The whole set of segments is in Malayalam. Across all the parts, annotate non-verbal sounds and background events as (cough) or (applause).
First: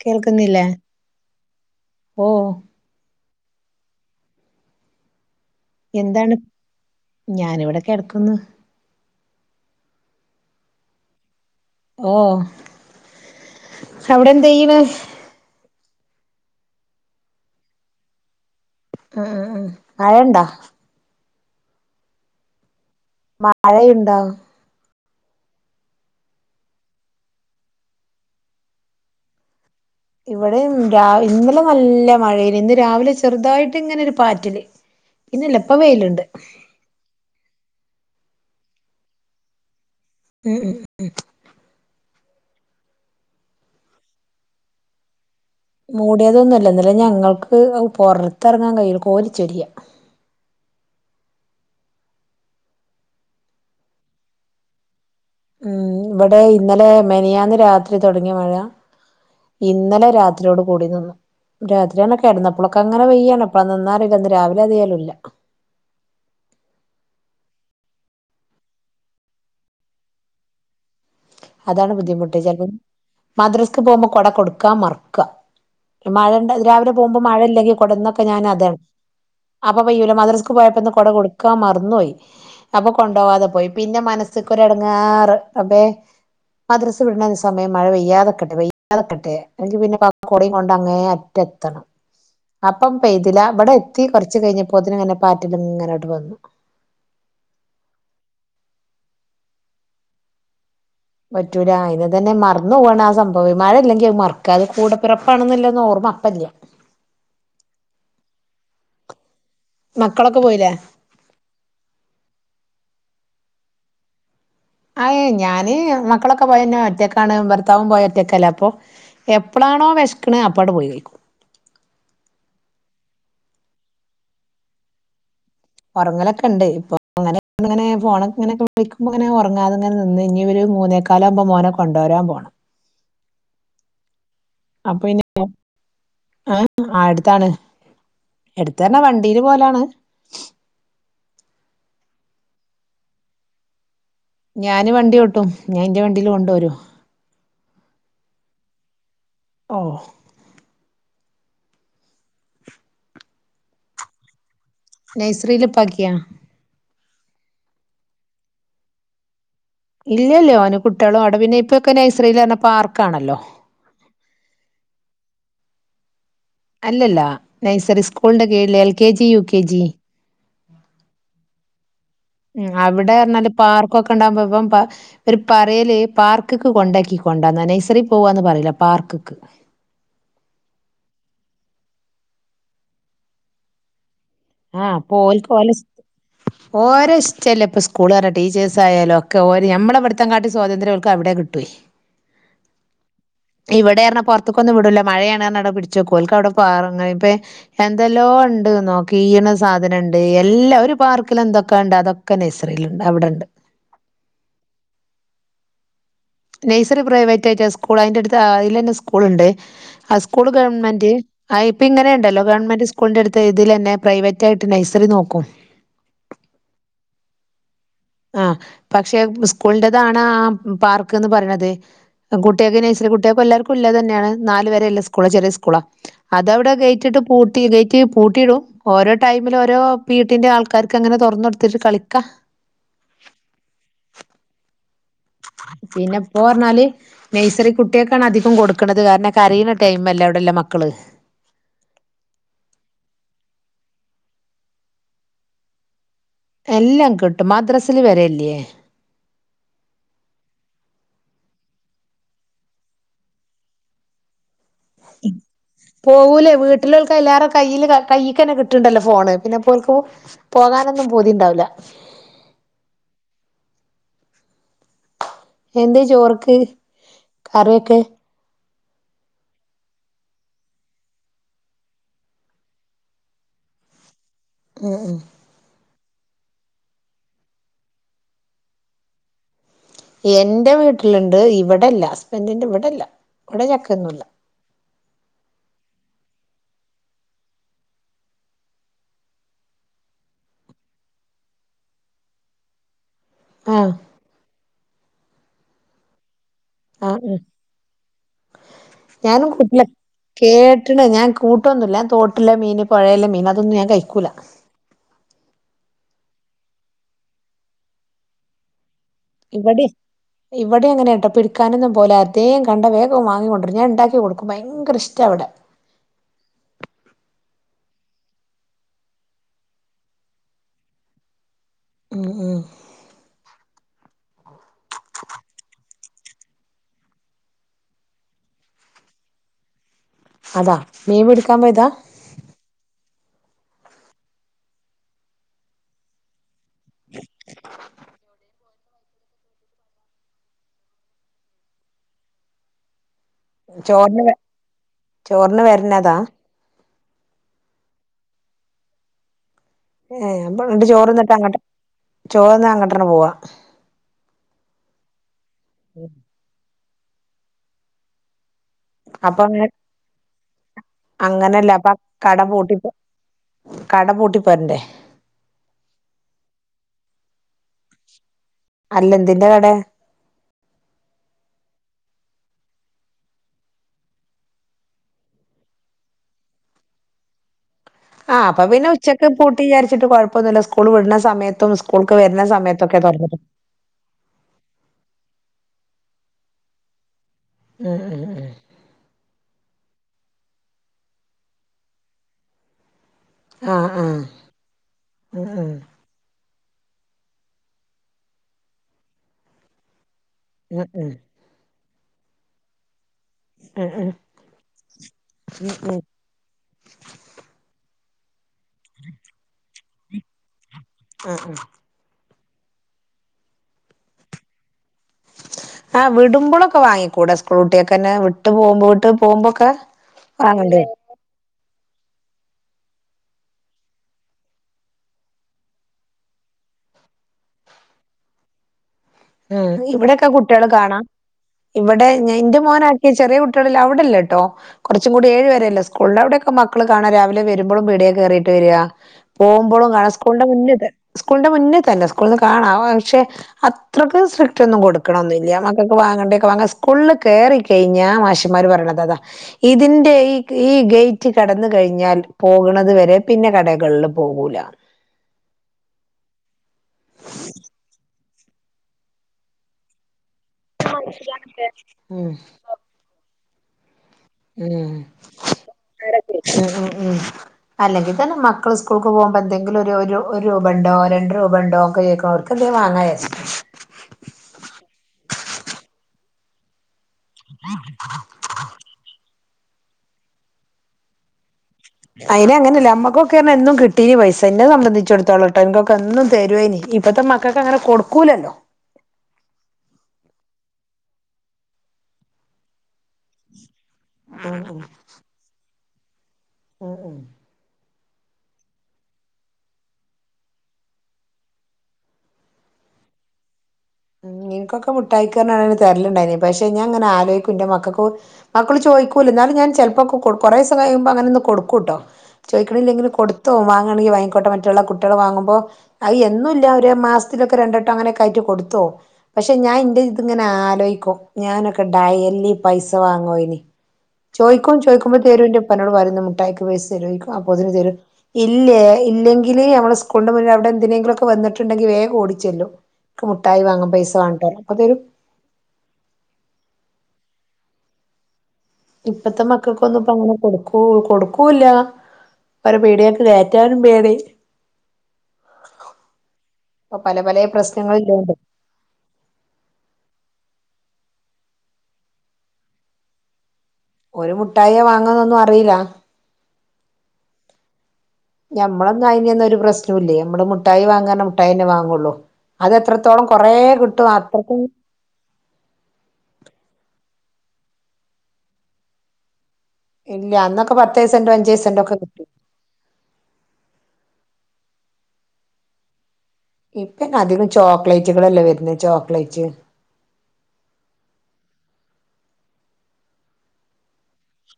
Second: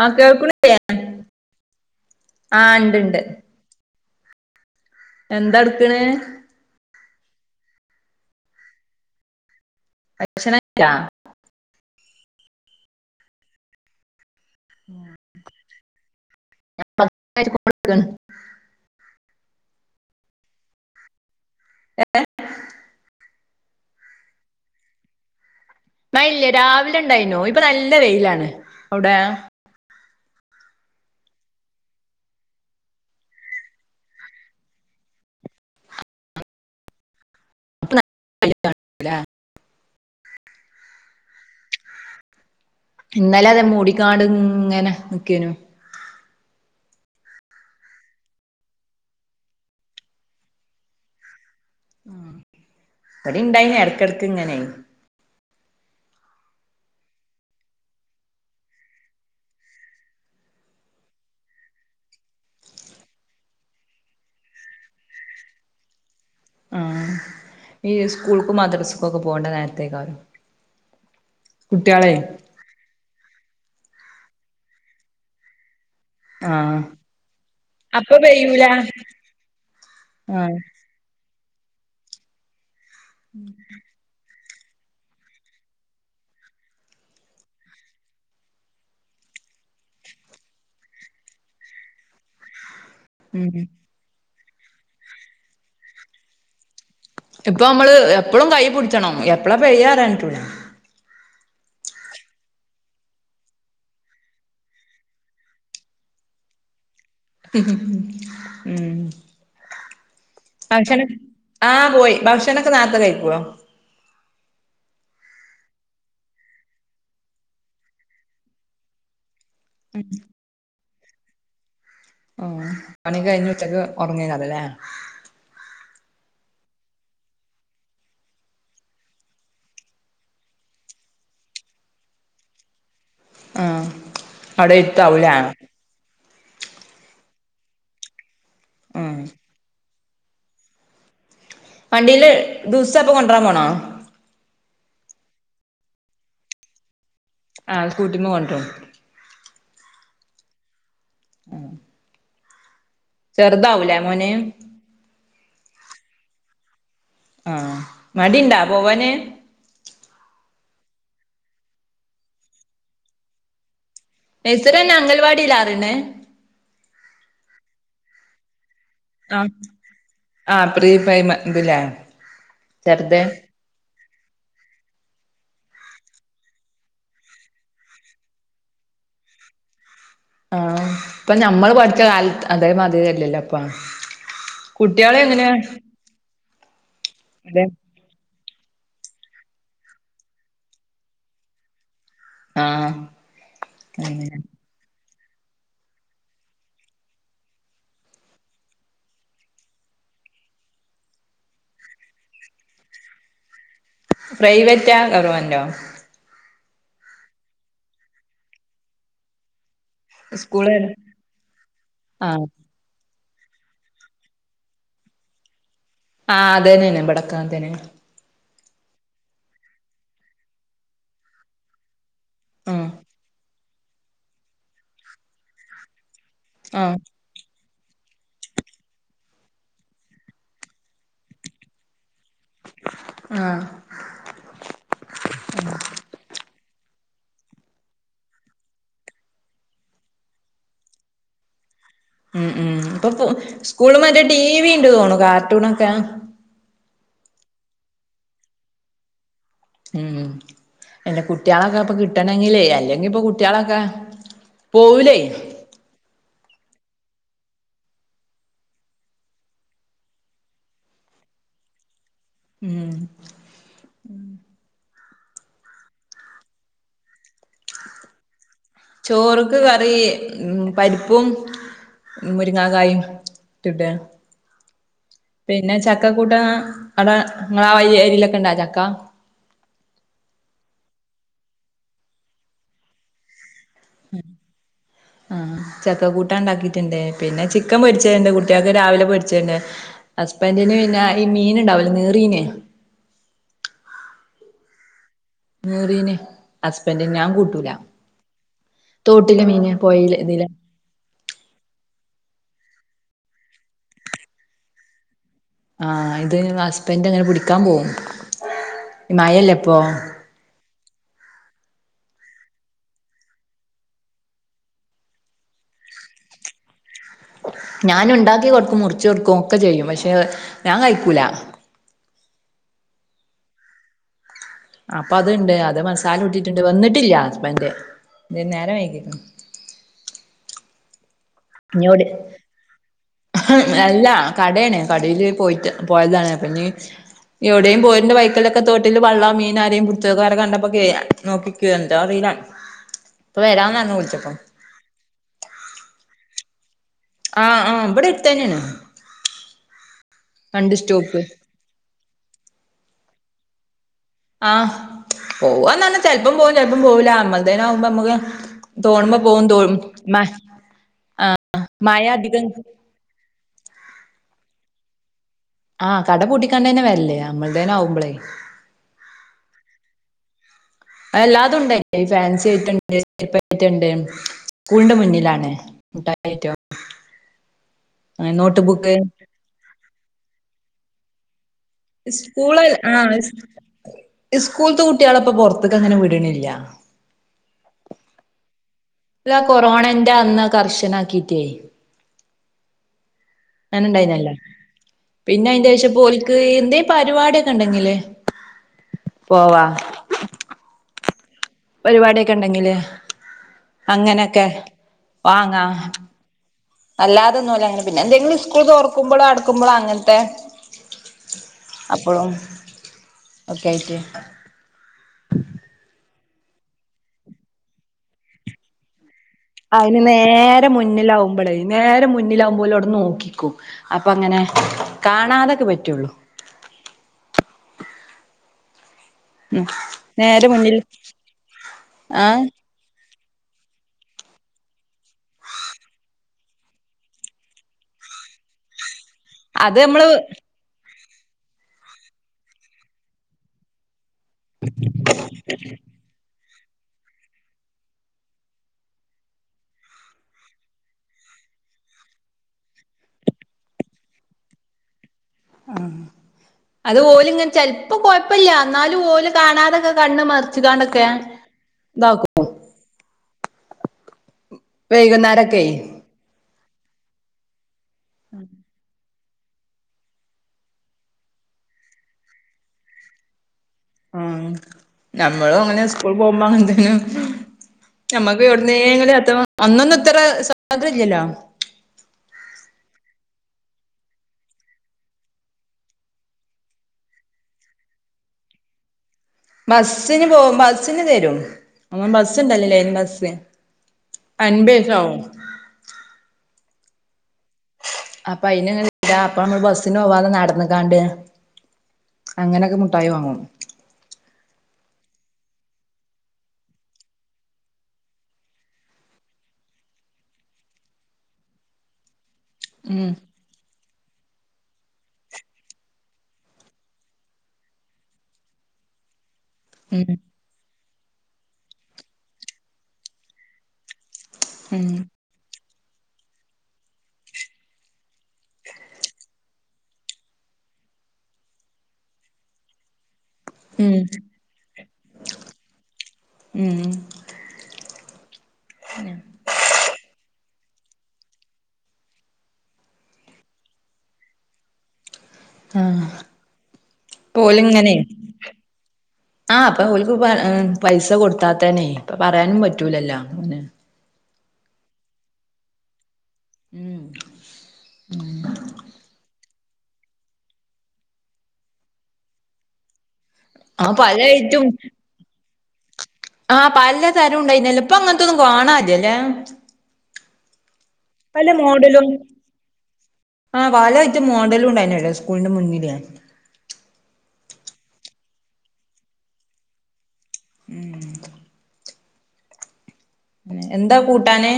ആ കേൾക്കുന്നില്ലേ കേൾക്ക്ണിലേ ഓ ആഹ് ണ്ട് ണ്ട് എന്താടുക്കണ് ഞാന് ഇവിടെ കെടക്കുന്നു (unintelligible) ഓ അവിടെ എന്ത്ചെയ്ണ് (unintelligible) മഴണ്ടോ ഏ മഴയുണ്ടോ മഴല്ലേ രാവിലെ ഉണ്ടായിനു ഇപ്പൊ നല്ല വെയിലാണ്. അവിടെ ഇവിടെ രാവ് ഇന്നലെ നല്ല മഴയില് ഇന്ന് രാവിലെ ചെറുതായിട്ട് ഇങ്ങനെ ഒരു പാറ്റല് ഇന്നില്ല ഇപ്പ വെയിലുണ്ട്. (unintelligible) ഉം ഉം ഇന്നലെ അത് മൂടിക്കാണ്ട് ഇങ്ങനെ നിക്കനു. മൂടലൊന്നുമല്ല ഇന്നല്ലേ ഞങ്ങൾക്ക് പുറത്ത് ഇറങ്ങാൻ കയ്യില കോരിച്ചൊരിയ. (inaudible) ഉം അത് ഇണ്ടാങ്ങിനെ എടകടക് ഇങ്ങനെ ഉം ഇവിടെ ഇന്നലെ മെനിയാന്ന് രാത്രി തുടങ്ങിയ മഴ ഇന്നലെ രാത്രിയോട് കൂടി നിന്നു. രാത്രിയന്ന കെടന്നപ്പളൊക്കെ അങ്ങനെ വെയ്യാണ് അപ്പളാ നിന്നാറിയില്ല അന്ന് രാവിലെ അതിയാലും ഇല്ല. (inaudible) ആ ഈ സ്കൂൾക്കും മദ്രസക്കും ഒക്കെ പോകണ്ട നേരത്തേക്ക ആ അതാണ് ബുദ്ധിമുട്ട് ചിലപ്പോം മദ്രാസ്ക്ക് പോകുമ്പോ കൊട കൊടുക്കാ മറക്ക. മഴണ്ട്ത് ആഹ് രാവിലെ പോകുമ്പോ മഴ ഇല്ലെങ്കി അപ്പൊ കൊടന്നൊക്കെ പെയ്യൂല ഞാനൻതാണ്. അപ്പൊ പയ്യോ മദ്രസക്ക് ആഹ് പോയപ്പോ എന്ത കൊട കൊടുക്കു കാൻ മറന്നു പോയി അപ്പൊ കൊണ്ടുപോവാതെ പോയി പിന്നെ മനസ്സക്ക ഒരടങ്ങാറ് അപ്പേ മദ്രസ വിടുന്നസമയം മഴ പെയ്യാതെക്കെട്ടെ വെയ്യാതെട്ടെ എങ്കി പിന്നെ കൊടയും കൊണ്ടങ്ങനെ റ്റെത്തണം. അപ്പം പെയ്തില ഉം അവിടെ എത്തി കൊറച്ച് കഴിഞ്ഞപ്പോതിനന് ഇങ്ങനെ പാറ്റല് ഇങ്ങനെട്ട് വന്നു. ഇപ്പൊ നമ്മള് എപ്പളും കൈ പിടിച്ചണം എപ്പളാ പയ്യ പറയാ റ്റൂല പറ്റൂല അതിനെ തന്നെ മറന്നു പോകണം ആ സംഭവം. മഴ അല്ലെങ്കിൽ അത് മറക്കാതെ കൂടെ പിറപ്പാണെന്നല്ല ഓർമ്മ അപ്പല്യ മ് മ് മ് ഉം മക്കളൊക്കെ പോയില്ലേ ഭക്ഷണം. ആ പോയി ഭക്ഷണൊക്കെ നേരത്തേ കഴക്കുവോ ആയ് ഞാന് മക്കളൊക്കെ പോയന്നെ ഒറ്റക്കാണ് ഭർത്താവും പോയ ഒറ്റക്കല്ലേ അപ്പൊ എപ്പോഴാണോ വിശക്കണ അപ്പാടെ പോയി കഴിക്കും. ഉം പണി കഴിഞ്ഞ്ഉച്ചക്ക് ഉറങ്ങിതാണല്ലേ? ഉറങ്ങലൊക്കെ ഉണ്ട്. ഇപ്പൊ അങ്ങനെ ഇങ്ങനെ ഫോണങ്ങനെ തു വിളിക്കുമ്പോങ്ങനെ ഉറങ്ങാതെങ്ങെ നിന്ന് ഇവര് മൂന്ന് മൂന്നേക്കാലക്കുമ്പോ മോനെ കൊണ്ടുവരാൻ പോണം. ആ അവിടെ അപ്പൊ ഇരുത്താവൂലേ ന്നെ ആ അടുത്താണ്. എടുത്തന്നെ ഉം വണ്ടീല് പോലാണ്. വണ്ടീയില് ദിവസപ്പൊ കൊണ്ടുവരാൻ പോണോ? ഞാന് വണ്ടി ഓട്ടും. ഞാൻ ന്റെ വണ്ടിൽ കൊണ്ടുവരും. ആ സ്കൂട്ടിമ്മെ കൊണ്ടറോ. ഓ മ് ചെറുതാവുലെ മോന്. നൈസറിൽപ്പാക്കിയാ. ആ മടിണ്ടാ പോവാന് ഇല്ലല്ലോ ഒന് കുട്ടികളും അവിടെ പിന്നെ ഇപ്പൊക്കെ നൈസ്രൽ പറഞ്ഞ പാർക്കാണല്ലോ. നൈസറിന്ന് പറഞ്ഞ അംഗൽവാടിയിലറിയുന്ന്. ല്ലല്ല നൈസറി സ്കൂളിന്റെ കീഴില് എൽ കെ ജി, ആ യൂ കെ ജി ആ പ്രീ പ്രൈമ ഇതില്ലേ ഉം ചെറുത് അവിടെന്നറഞ്ഞാൽ പാർ കൊക്കെണ്ടാകുമ്പോ ഇബൻ പ ഒര് പറയല് പാർക്ക് കൊണ്ടാക്കികൊണ്ടന്ന നഴ്റി പോകാന്ന് പറയില്ല പ പാർക്ക്ക്ക് ആ ഇപ്പൊ ഞമ്മൾ പഠിച്ച കാലത്ത് അതേമാതിരില്ലല്ലോ ഇപ്പ ആ ആഹ് കുട്ട്യേൾ അപ്പൊ എങ്ങനെ ഓൽക്ക് ഓലെ ഇഷ് ഓരെ ഇഷ്ടല്ലെപ്പോ സ്കൂൾന്ന് പറ ടീച്ചേഴ്സായാലോ ഒക്കെ ഓര് ഞമ്മളെ അവിടുങ്ങാട്ടി സ്വാതന്ത്ര്യം ഓല്ക് അവിടെ കിട്ടോയ്. ആ ഇവിടെറഞ്ഞ അങ്ങനെ പൊറത്തുക്കൊന്നും വിടൂല മഴയാണ്റഞ്ഞ് അവിടെ പിടിചെക്കോല്കവിടെ പാറ ഇപ്പൊ എന്തെല്ലോ ഇണ്ട്ന്നോ കീണ സാധനണ്ട് എല്ലാ ഒരു പാർക്കിൽ എന്തൊക്കെ ഉണ്ട് അതൊക്കെ നഴ്സറിയിലുണ്ട് അവിടെണ്ട്. പ്രൈവറ്റാ ഗവർമെന്റോ നഴ്സറി പ്രൈവറ്റായിട്ട് സ്കൂൾ അതിന്റെ അടുത്ത് അതിലെന്നെ സ്കൂളുണ്ട്. ആ സ്കൂൾ സ്കൂള് ഗവൺമെന്റ് ആഹ് പ്പങ്ങനെ ഇണ്ടല്ലോ ആ ഗവൺമെന്റ് സ്കൂളിന്റെ അടുത്‌ ഇതിലന്നെ പ്രൈവറ്റ് ആയിട്ട് നൈസറി നോക്കും. ആഹ് അതെ തന്നെ ഇവടെക്കെ അങ്ങനെത്തന്നെണ്. ആ പക്ഷെ സ്കൂളിന്റെതാണ് ആ പാർക്ക്ന്ന് പറയണത്. കുട്ടേക് ആഹ് നൈസറി കുട്ടേക്കും എല്ലാവർക്കുല്ലതന്നേണ് നാല് വരേല്ല സ്കൂള് ചെറിയ സ്കൂളാ അതവിടെ ആഹ് ഗെയ്റ്റിട്ട് പൂ ട്ടി ഗേറ്റ് പൂട്ടിയിടും ഓരോ ടൈമില് ഓരോ പീട്ടിന്റെ ആൾക്കാർക്ക് അങ്ങനെ തുറന്നൊടുത്തിട്ട് കളിക്ക. ആഹ് പിന്നെ പ്പോറഞ്ഞാല് നെയ്സറി കുട്ടിയെക്കാണ് അധികം കൊടുക്കണത്. കാരണം കരയ്ണ ടൈമല്ലേ അവിടെല്ലാം മക്കള്. ഉം ഉം ഇപ്പൊ പോ സ്കൂള് മറ്റേ ടിവിണ്ട് തോന്നുണു കാർട്ടൂൺൊക്കെ എല്ലാം കിട്ടും മദ്റസ്സില് വരെല്ലേ. ഉം എന്റെ കുട്ട്യേലൊക്കെ ഇപ്പൊ കിട്ടണങ്കിലേ അല്ലെങ്കിപ്പൊ കുട്ടികളൊക്കെ പോവൂലേ പോകൂലേ വീട്ടിലൊൽക് എല്ലാരെ കയ്യില് കയ്യിക്കന്നെ കിട്ട്ണ്ടല്ലോ ഫോണ്. പിന്നെപ്പോൽകും പോകാനൊന്നും പൂതിണ്ടാകൂല. ല്ല ഉം എന്ത് ചോറ്ക്ക് കറിയൊക്കെ ചോറ്ക്ക് കറി ഉം പരിപ്പും മുരിങ്ങകായും ഇട്ടിട്ട് ഉം ഉം പിന്നെ ച ചക്കകൂട്ടാ അവിട നിങ്ങളാ വഴി എരിലൊക്കെ ഇണ്ടാ ചക്ക. എന്റെ വീട്ടിലുണ്ട്. ഇവിടെല്ല ഹസ്ബന്റിന്റെ വിടെല്ല. ഇവിടെ ചക്കന്നുല്ല. ആ ചക്കക്കൂട്ടാണ്ടാക്കിട്ടുണ്ട്. പിന്നെ ചിക്കൻ പൊരിച്ചതുണ്ട് കുട്ടികൾക്ക് രാവിലെ പൊരിച്ചത്ണ്ട്. ഹസ്ബൻ എന്റേന് പിന്നെ ഈ മീനുണ്ടാവൂലെ നീറീന്. ആ നറീനെ ഹസ്ബൻഡ ആഹ് ഞാൻ ഉം കൂട്ടൂല തോട്ടിലെ ഞാനും മീന് കൂട്ടില്ല പൊഴയിലെ ഇതിലെ കേട്ടണ ഞാൻ കൂട്ടൊന്നുംല്ല തോട്ടില്ല മീന പുഴയല്ല മീൻ അതൊന്നും ഞാൻ കഴിക്കൂല ആ ഇത് ഹസ്ബൻറ് അങ്ങനെ പിടിക്കാൻ പോകും ഇ മഴ അല്ലിപ്പോ ഇവിടെ അങ്ങനൊട്ടോ പിടിക്കാനൊന്നും പോലെ അതേം കണ്ട വേഗം വാങ്ങിക്കൊണ്ടിര ഞാ ഉണ്ടാക്കി കൊടുക്കും ഭയങ്കര ഇഷ്ട അവിടെ ഞാൻ ഉണ്ടാക്കി കൊടുക്കും മുറച്ച് കൊടുക്കും ഒക്കെ ചെയ്യും പക്ഷെ ഞാൻ കഴിക്കൂല ഉം ഉം അപ്പൊ അത്ണ്ട് അത് മസാല ഇട്ടിട്ടുണ്ട് വന്നിട്ടില്ല ഹസ്ബൻ് ഇ നേരം വൈക്കിക്കണം അതാ മീ പി പിടിക്കാൻ പോയതാ ഇഞ്ഞോട് അല്ല കടയാണ് കടയില് പോയിട്ട പോയതാണ് പിന്നെ എവിടെയും പോന്റെ ബൈക്കലൊക്കെ തോ വട്ടില് വെള്ള മീന ആരെയും പുത്തക്കാരെ കണ്ടപ്പോ കേ നോക്കിക്കു എന്താ അറില ചോറിന് ചോറിന് വരണതാ ആഹ് ആഹ് ഇവിടെ അടുത്തന്നെയാണ് ഏ രണ്ട് അപ്പ് ചോറ് സ്റ്റോപ്പ് തിന്നിട്ട് അങ്ങട്ട് ചോറ് തിന്നിട്ട് അങ്ങോട്ടന്നെ പോവാ ആഹ് പോവാന്നർഞ്ഞ ചെല്പ്പം പോവും ചെല്പ്പം പോവൂല അമ്മൾത്തെനാവുമ്പോ അമ്മ (unintelligible) തോന്നുമ്പം അപ്പൊ പോവും അങ്ങനെ തോം മ ആഹ് അങ്ങനെയല്ല അപ്പൊ മഴ കട ധികം പൂട്ടി കട പൂട്ടി പോരണ്ടേ. ആഹ് കട പൊട്ടിക്കാണ്ടേന്നെ വെര്ല് അമ്മൾ തേനാവുമ്പളേ അല്ലെന്തിന്റെ കട ആ എല്ലാതും ഉണ്ടേ ഫാൻസി ഐറ്റമുണ്ട് ചെരുപ്പ് ഐറ്റമുണ്ട് സകൂളിന്റെ മുന്നിലാണ് മുട്ടായി ഐറ്റം അങ്ങനെ ആഹ് നോട്ട് അപ്പ പിന്നെ ബുക്ക് ഉച്ചയ്ക്ക് പൂട്ടി വിചാരിച്ചിട്ട് കുഴപ്പവൊന്നുമില്ല സ്കൂള് വിടുന്ന സമയ സ്കൂള് ആ സ്കൂളിത്തെ കുട്ടികളപ്പൊ പുറ ത്തേക്കങ്ങനെ വിടണില്ല ആഹ് ആഹ് ആഹ് എന്റെ അന്ന് കർശനം ആക്കീട്ടേ ആ ഞാന് ആ ഇണ്ടായിന്നല്ല ഉം പിന്നെ അതിന്റെ ഉം ശേഷം ഇപ്പോ ഓൽക്ക് എന്തേലും പരിപാടിയൊക്കെ ഉണ്ടെങ്കിലേ പോവാം ഉം ഉം പരിപാടിയൊക്കെ ഉണ്ടെങ്കില് ഉം ഉം അങ്ങനെയൊക്കെ ഉം വാങ്ങാം ഉം അല്ലാതൊന്നും ഓല് അങ്ങനെ പിന്നെ എന്തെങ്കിലും സ്കൂൾ തൊറക്കുമ്പോഴോ അടുക്കുമ്പോഴോ അങ്ങനത്തെ ആ ആ അപ്പഴും ഒക്കെ ആയിട്ട് ആ വിടുമ്പളൊക്കെ വാങ്ങിക്കൂടെ സ്കൂൾ കുട്ടികൾക്ക് തന്നെ വിട്ട് പോകുമ്പോ വിട്ട് പോകുമ്പോക്കെ അതിന് നേരെ വാങ്ങണ്ടേ മുന്നിലാവുമ്പോളേ നേരെ മുന്നിലാകുമ്പോ ഓല് അവിടെ നോക്കി നിക്കും അപ്പ അങ്ങനെ കാണാതൊക്കെ പറ്റൂള്ളു ഉം ഇവിടൊക്കെ നേരെ കുട്ടികള് മുന്നിൽ കാണാം ഇവിടെ ആഹ് എന്റെ മോനാ ഈ ചെറിയ കുട്ടികളില്ല അവിടില്ല കേട്ടോ കുറച്ചും കൂടി ഏഴ് വരയല്ലേ സ്കൂളൊള്ളൂ അവിടെയൊക്കെ മക്കൾ കാണാം രാവിലെ വരുമ്പോഴും (unintelligible) കേറിയിട്ട് വരിക അത് പോകുമ്പോഴും നമ്മള് കാണാം സ്കൂളിന്റെ മുന്നിൽ സ്കൂളിന്റെ മുന്നിൽ തന്നെ സ്കൂളിൽ നിന്ന് ന്ന് കാണാം പക്ഷെ അ ത്രക്ക് സ്ട്രിക്റ്റൊന്നും കൊടുക്കണോന്നില്ല മക്കൾക്ക് വാങ്ങേണ്ട തൊക്കെ സ്കൂളില് കേറി കഴിഞ്ഞാ മാഷൻമാര് പറയണത് അതാ ഇതിന്റെ ഈ ഈ ഗേറ്റ് ക കടന്ന് കഴിഞ്ഞാൽ പോകുന്നത് വരെ പിന്നെ കടകളിൽ പോകൂല ആഹ് അത് ഓല്ങ്ങൻ ചെൽപ്പോ കൊഴപ്പല്ല ന്നാലും ഓല് കാണാതൊക്കെ കണ്ണ് മർ ച് കാണ്ടൊക്കെ ഉം ഇതാകും വൈകുന്നേരക്കെ ഉ ഉം ഉം അല്ലെങ്കി തന്നെ മക്കള് സ്കൂൾ പ്പ പോഉമ്പ എന്തെങ്കിലും ഒരു ഒരു ഒ രൂപണ്ടോ രണ്ട് രൂപണ്ടോ ഒക്കെ ചോയ്ക്കു അവർക്ക് എന്തേ വാങ്ങായാര്ച്ട്ട് ആഹ് ഞമ്മളും അങ്ങനെ സ്കൂൾ പോഉമ്പ എന്തെങ്കിലു ഞമ്മക്ക് ഇവിടുന്നേങ്കിലു എത്രോ അന്നൊന്ന് ഇത്ര (unintelligible) ഇല്യല്ലോ അയിന് അങ്ങനെയല്ല അമ്മക്കൊക്കെർഞ എന്നും കിട്ടീ പൈസ എന്നെ സംബന്ധിച്ചെടുത്തോളട്ടോ ഇൻക്കൊക്കെ എന്നും തരുവേന് ഇപ്പത്തെ മക്കൾക്ക് അങ്ങനെ കൊടുക്കൂലല്ലോ ബസിന് പോ ബസിന് തരു അമ്മ ബസ്ണ്ടല്ലോ ലൈൻ ബസ് ഉം ഉം അൻബേേഷ ആവും ഉം ഉം അപ്പൊ അയിന്ങ്ങനെ (unintelligible) അപ്പൊ നമ്മള് ബസ്സിന് പോവാതെ നടന്ന്ക്കാണ്ട് അങ്ങനൊക്കെ മുട്ടായി വാങ്ങും നിൻക്കൊക്കെ മുട്ടായിക്കർഞ് തര്ല്ണ്ടായിഞ്ഞി പഷേ ഞാങ്ങനെ ആലോയ്ക്കു ന്റെ മക്കൾക്കു മക്കള്ന്നു ചോ ഒയ്കൂല ന്നാലു ഞാൻ ചെൽപ്പോക്കെ കൊടുക്കു. കൊറേസൊ കയുമ്പോ അങ്ങേനൊന്ന് കൊടുക്കു ട്ടൊ. ചോയ്ക്ണില്ലെങ്കില് ഉം കൊട്ത്തോഉ വാ ങ്ങളീ വാങ്ങിക്കൊട്ടൊ മറ്റുള്ള കുട്ടികൾ വാങ്ങുമ്പോ അഹ് എന്നുല്ല ഒരു മാസത്തിലൊക്കെ രണ്ടോട്ടം അങ്ങനൊക്കെ ആയി് ട്ട് കൊടു ത്തൊ പക്ഷെ ഞാൻ ഇന്റെ ഉം ഇതിങ്ങനെ ആലോയ് ക്കു ഞാനൊക്കെ ഡയലി പൈസ വാങ്ങോയിരുന്നു. ചോയ്ക്കും ചോയ്ക്കുമ്പ തേരുന്റെ പ്പനോട്‌ വരുന്ന മുട്ടായിക്ക് പേസരീ അപ്പൊതിന് തരും. ഇല്ല ഇല്ലെങ്കിൽ നമ്മൾ സ്കൂളിന്റെ മുന്നേ അവിടെ എന്തിനെങ്കിലൊക്കെ വന്നിട്ടുണ്ടെങ്കി വേഗോടിച്ചല്ലു. ഇക്ക് മു ട്ടായി വാങ്ങാൻ ഉം പൈസ വാങ്ങിട്ടരാ അപ്പൊ തരും ഉം ഇപ്പത്തെ മക്കൾക്കൊന്നു പ്പ ങ്ങനെ കൊടുക്കൂ കൊടുക്കൂല്ല ഓരെ പീടിയേക്ക് കേറ്റാനും പേടി ആഹ് ഇപ്പൊ പല പല ഇപ്പോല്ങ്ങനെ പ്രശ്നങ്ങളില്ലോണ്ട് ആഹ് ഇപ്പൊ ഓൽക്ക് പ്പൊ പൈസ കൊടുത്താത്തെനെ ഇപ്പ പറയാനും പറ്റൂലല്ലോ അങ്ങനെ ഓര് മുട്ടായി വാങ്ങാന്നൊന്നും അറീല. ഉം ഞമ്മളൊന്നും അയ്ഞൊന്നും ഒരു പ്രശ് ച്ചൂല്ല്യേ നമ്മള് മുട്ടായി വാങ്ങാർണാ മുട്ടായെന്നെ വാങ്ങൊള്ളൂ അതെത്ര ത്തോളം കൊറേ ആഹ് കിട്ടും പല അത്രക്കും ഐറ്റും ആഹ് പല തരും ഇണ്ടായ്ന്നല്ലോ ഇപ്പ അങ്ങനത്തൊന്നും കാണില്ല്യലേ. ഇല്ല്യ അന്നൊ പല മോഡലും ആ വാല റ്റ് മോഡലും ഉണ്ടായ്നല്ലോ സ്കൂളിന്റെ മുന്നില് ഇപ്പന്നെ അധികും ചോക്ലേറ്റുകളല്ലേ വര്ന് ചോക്ലേറ്റ് ഉം ഉം എന്താ കൂട്ടാന്?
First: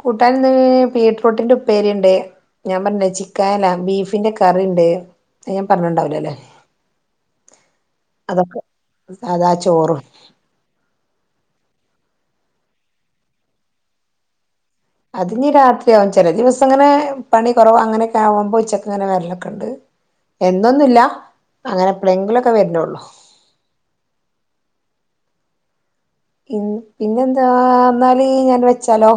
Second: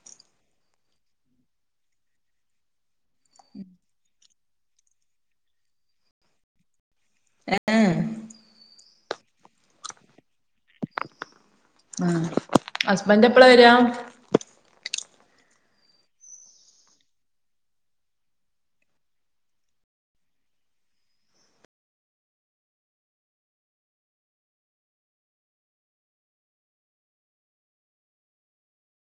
കൂട്ടാന് ന്ന് ബീട്രൂട്ടിന്റെ ഉപ്പേരിണ്ട് ഞാൻ പറഞ്ഞിലേ ചിക്കനല്ല ബീഫിന്റെ കറി അത് ഞാൻ പറഞ്ഞ്ണ്ടാവൂല ലേ അതൊക്കെ സാദാ ചോറും ആഹ് ഹസ്ബൻറ് എപ്പളാ വരാ അത് ഇഞ്ഞി രാത്രിയാവും ചെല ദിവസം ഇങ്ങനെ പണി കൊറവ് അങ്ങനൊക്കെ ആവുമ്പോ ഉച്ചക്ക് ഇങ്ങനെ വരലൊക്കെ ഇണ്ട്. എന്നൊന്നുംല്ല അങ്ങനെ എപ്പളേങ്കിലൊക്കെ വര്നൊള്ളൂ ഇൻ പിന്നെന്താ ഇന്നാല് ഞാൻ വെച്ചാലോ